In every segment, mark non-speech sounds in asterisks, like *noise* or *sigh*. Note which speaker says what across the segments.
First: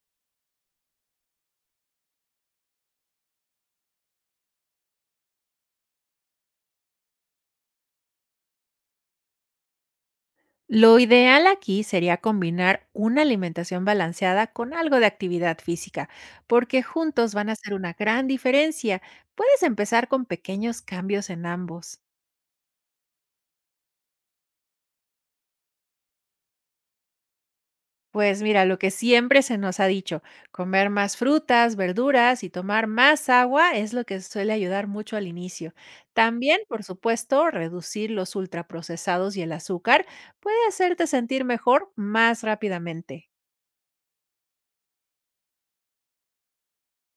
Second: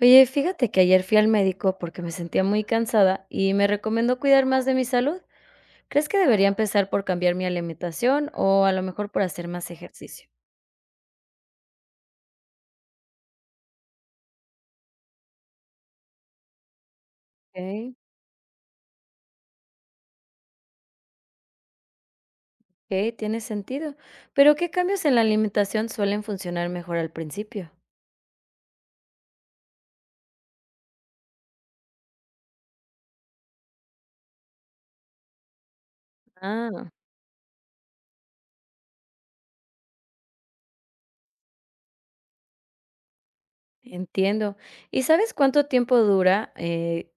Speaker 1: Oye, fíjate que ayer fui al médico porque me sentía muy cansada y me recomendó cuidar más de mi salud. ¿Crees que debería empezar por cambiar mi alimentación o a lo mejor por hacer más ejercicio?
Speaker 2: Lo ideal aquí sería combinar una alimentación balanceada con algo de actividad física, porque juntos van a hacer una
Speaker 1: Ok,
Speaker 2: gran diferencia. Puedes empezar con pequeños cambios en ambos.
Speaker 1: ok, tiene sentido. Pero ¿qué cambios en la alimentación suelen funcionar mejor al principio?
Speaker 2: Pues mira, lo que siempre se nos ha dicho, comer más frutas, verduras y tomar más agua es lo que suele ayudar mucho al inicio. También, por
Speaker 1: Ah,
Speaker 2: supuesto, reducir los ultraprocesados y el azúcar puede hacerte sentir mejor más rápidamente.
Speaker 1: entiendo. ¿Y sabes cuánto tiempo dura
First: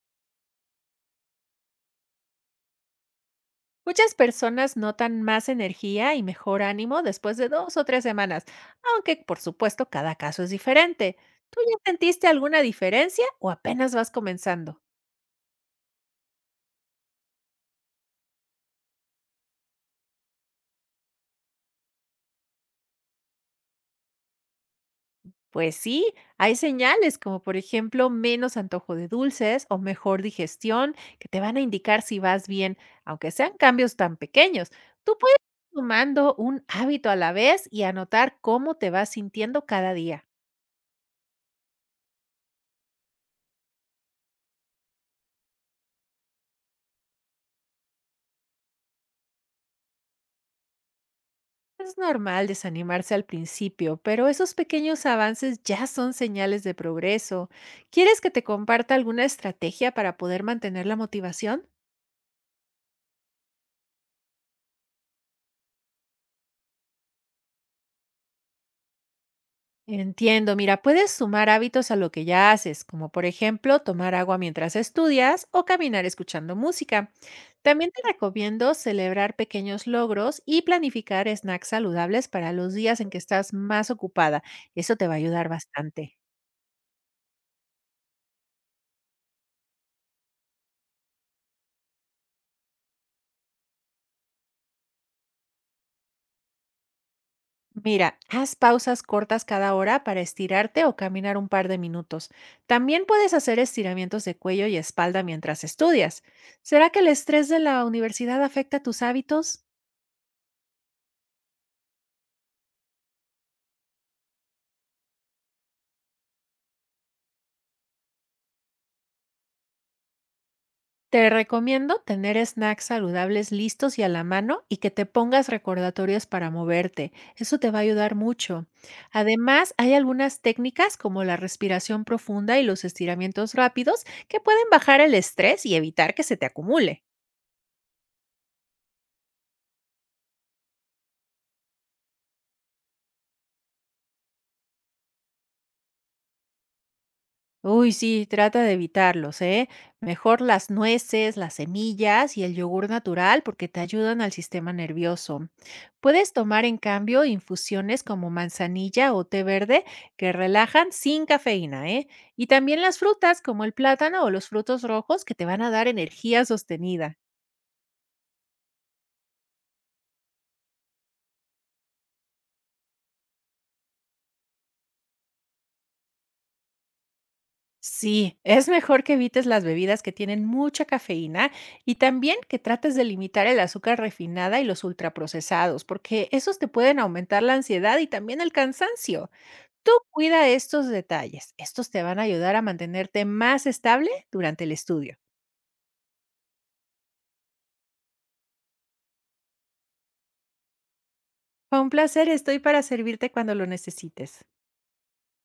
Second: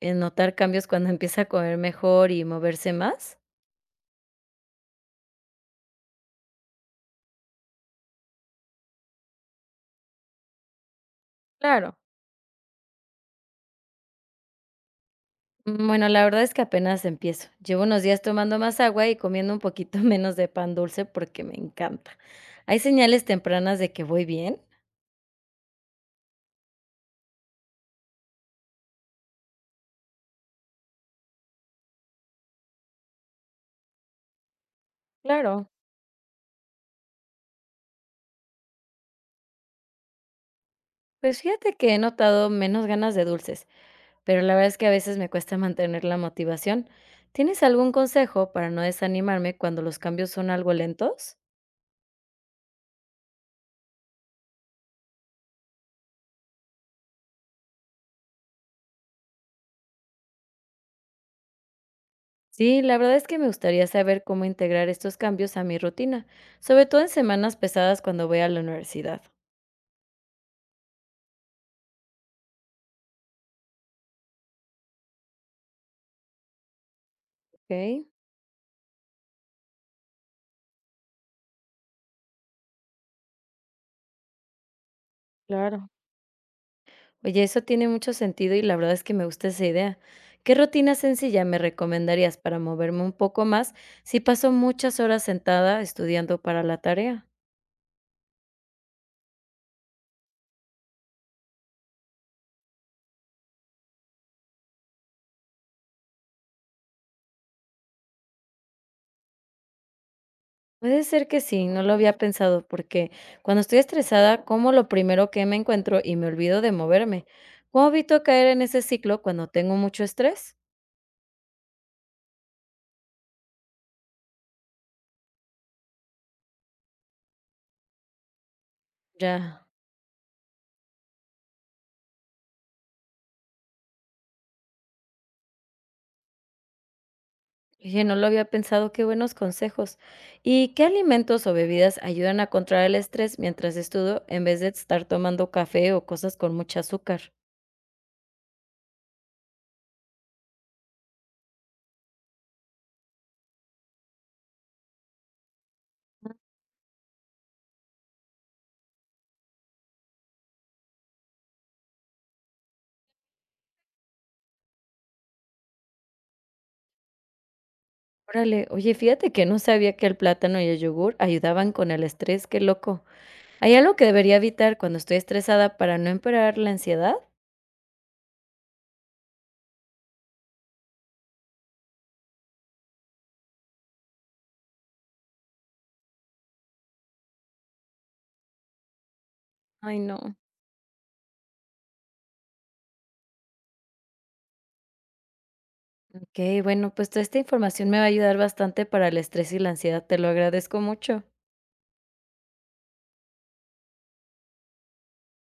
Speaker 1: en notar cambios cuando *laughs* empieza a comer mejor y moverse más?
Speaker 2: Muchas personas notan más energía y mejor ánimo después de dos o tres semanas, aunque por supuesto cada caso es diferente. ¿Tú ya
Speaker 1: Claro.
Speaker 2: sentiste alguna diferencia o apenas vas comenzando?
Speaker 1: Mm, bueno, la verdad es que apenas empiezo. Llevo unos días tomando más agua y comiendo un poquito *laughs* menos de pan dulce porque me encanta. ¿Hay señales tempranas de que voy bien?
Speaker 2: Pues sí, hay señales como por ejemplo menos antojo de dulces o mejor digestión que te van a indicar si vas bien, aunque sean cambios tan pequeños. Tú puedes
Speaker 1: Claro.
Speaker 2: ir tomando un hábito a la vez y anotar cómo te vas sintiendo cada día.
Speaker 1: Pues fíjate que he notado menos ganas de dulces, pero la verdad es que a veces me cuesta mantener la motivación. ¿Tienes algún consejo para no desanimarme cuando los cambios son algo lentos?
Speaker 2: Es normal desanimarse al principio, pero esos pequeños avances ya son señales de progreso. ¿Quieres que te comparta alguna estrategia para poder mantener la motivación?
Speaker 1: Sí, la verdad es que me gustaría saber cómo integrar estos cambios a mi rutina, sobre todo en semanas pesadas cuando voy a la universidad.
Speaker 2: Entiendo, mira, puedes sumar hábitos a lo que ya haces, como por ejemplo tomar agua mientras estudias o caminar escuchando música.
Speaker 1: Ok,
Speaker 2: También te recomiendo celebrar pequeños logros y planificar snacks saludables para los días en que estás más ocupada. Eso te va a ayudar
Speaker 1: claro.
Speaker 2: bastante.
Speaker 1: Oye, eso tiene mucho sentido y la verdad es que me gusta esa idea. ¿Qué rutina sencilla me recomendarías para moverme un poco más si paso muchas horas sentada estudiando para la tarea?
Speaker 2: Mira, haz pausas cortas cada hora para estirarte o caminar un par de minutos. También puedes hacer estiramientos de cuello y espalda mientras estudias. ¿Será que el estrés de la universidad afecta tus hábitos?
Speaker 1: Puede ser que sí, no lo había pensado porque cuando estoy estresada como lo primero que me encuentro y me olvido de moverme. ¿Cómo evito caer en ese ciclo cuando tengo mucho estrés?
Speaker 2: Te recomiendo tener snacks saludables listos y a la mano y que te pongas recordatorios para moverte. Eso te va a ayudar mucho.
Speaker 1: Ya.
Speaker 2: Además, hay algunas técnicas como la respiración profunda y los estiramientos rápidos que pueden bajar el estrés y evitar que se te acumule.
Speaker 1: Oye, no lo había pensado, qué buenos consejos. ¿Y qué alimentos o bebidas ayudan a controlar el estrés mientras estudio en vez de estar tomando café o cosas con mucho azúcar?
Speaker 2: Uy, sí, trata de evitarlos, ¿eh? Mejor las nueces, las semillas y el yogur natural porque te ayudan al sistema nervioso. Puedes tomar, en cambio, infusiones como manzanilla o té verde que relajan sin cafeína, ¿eh? Y también las frutas como el plátano o los frutos rojos que te van a dar energía sostenida.
Speaker 1: Órale, oye, fíjate que no sabía que el plátano y el yogur ayudaban con el estrés, qué loco. ¿Hay algo que debería evitar cuando estoy estresada para no empeorar la ansiedad?
Speaker 2: Sí, es mejor que evites las bebidas que tienen mucha cafeína y también que trates de limitar el azúcar refinada y los ultraprocesados, porque esos te pueden aumentar la ansiedad y también el cansancio. Tú
Speaker 1: Ay, no.
Speaker 2: cuida estos detalles. Estos te van a ayudar a mantenerte más estable durante el estudio.
Speaker 1: Ok, bueno, pues toda esta información me va a ayudar bastante para el estrés y la ansiedad, te lo agradezco mucho.
Speaker 2: Fue un placer, estoy para servirte cuando lo necesites.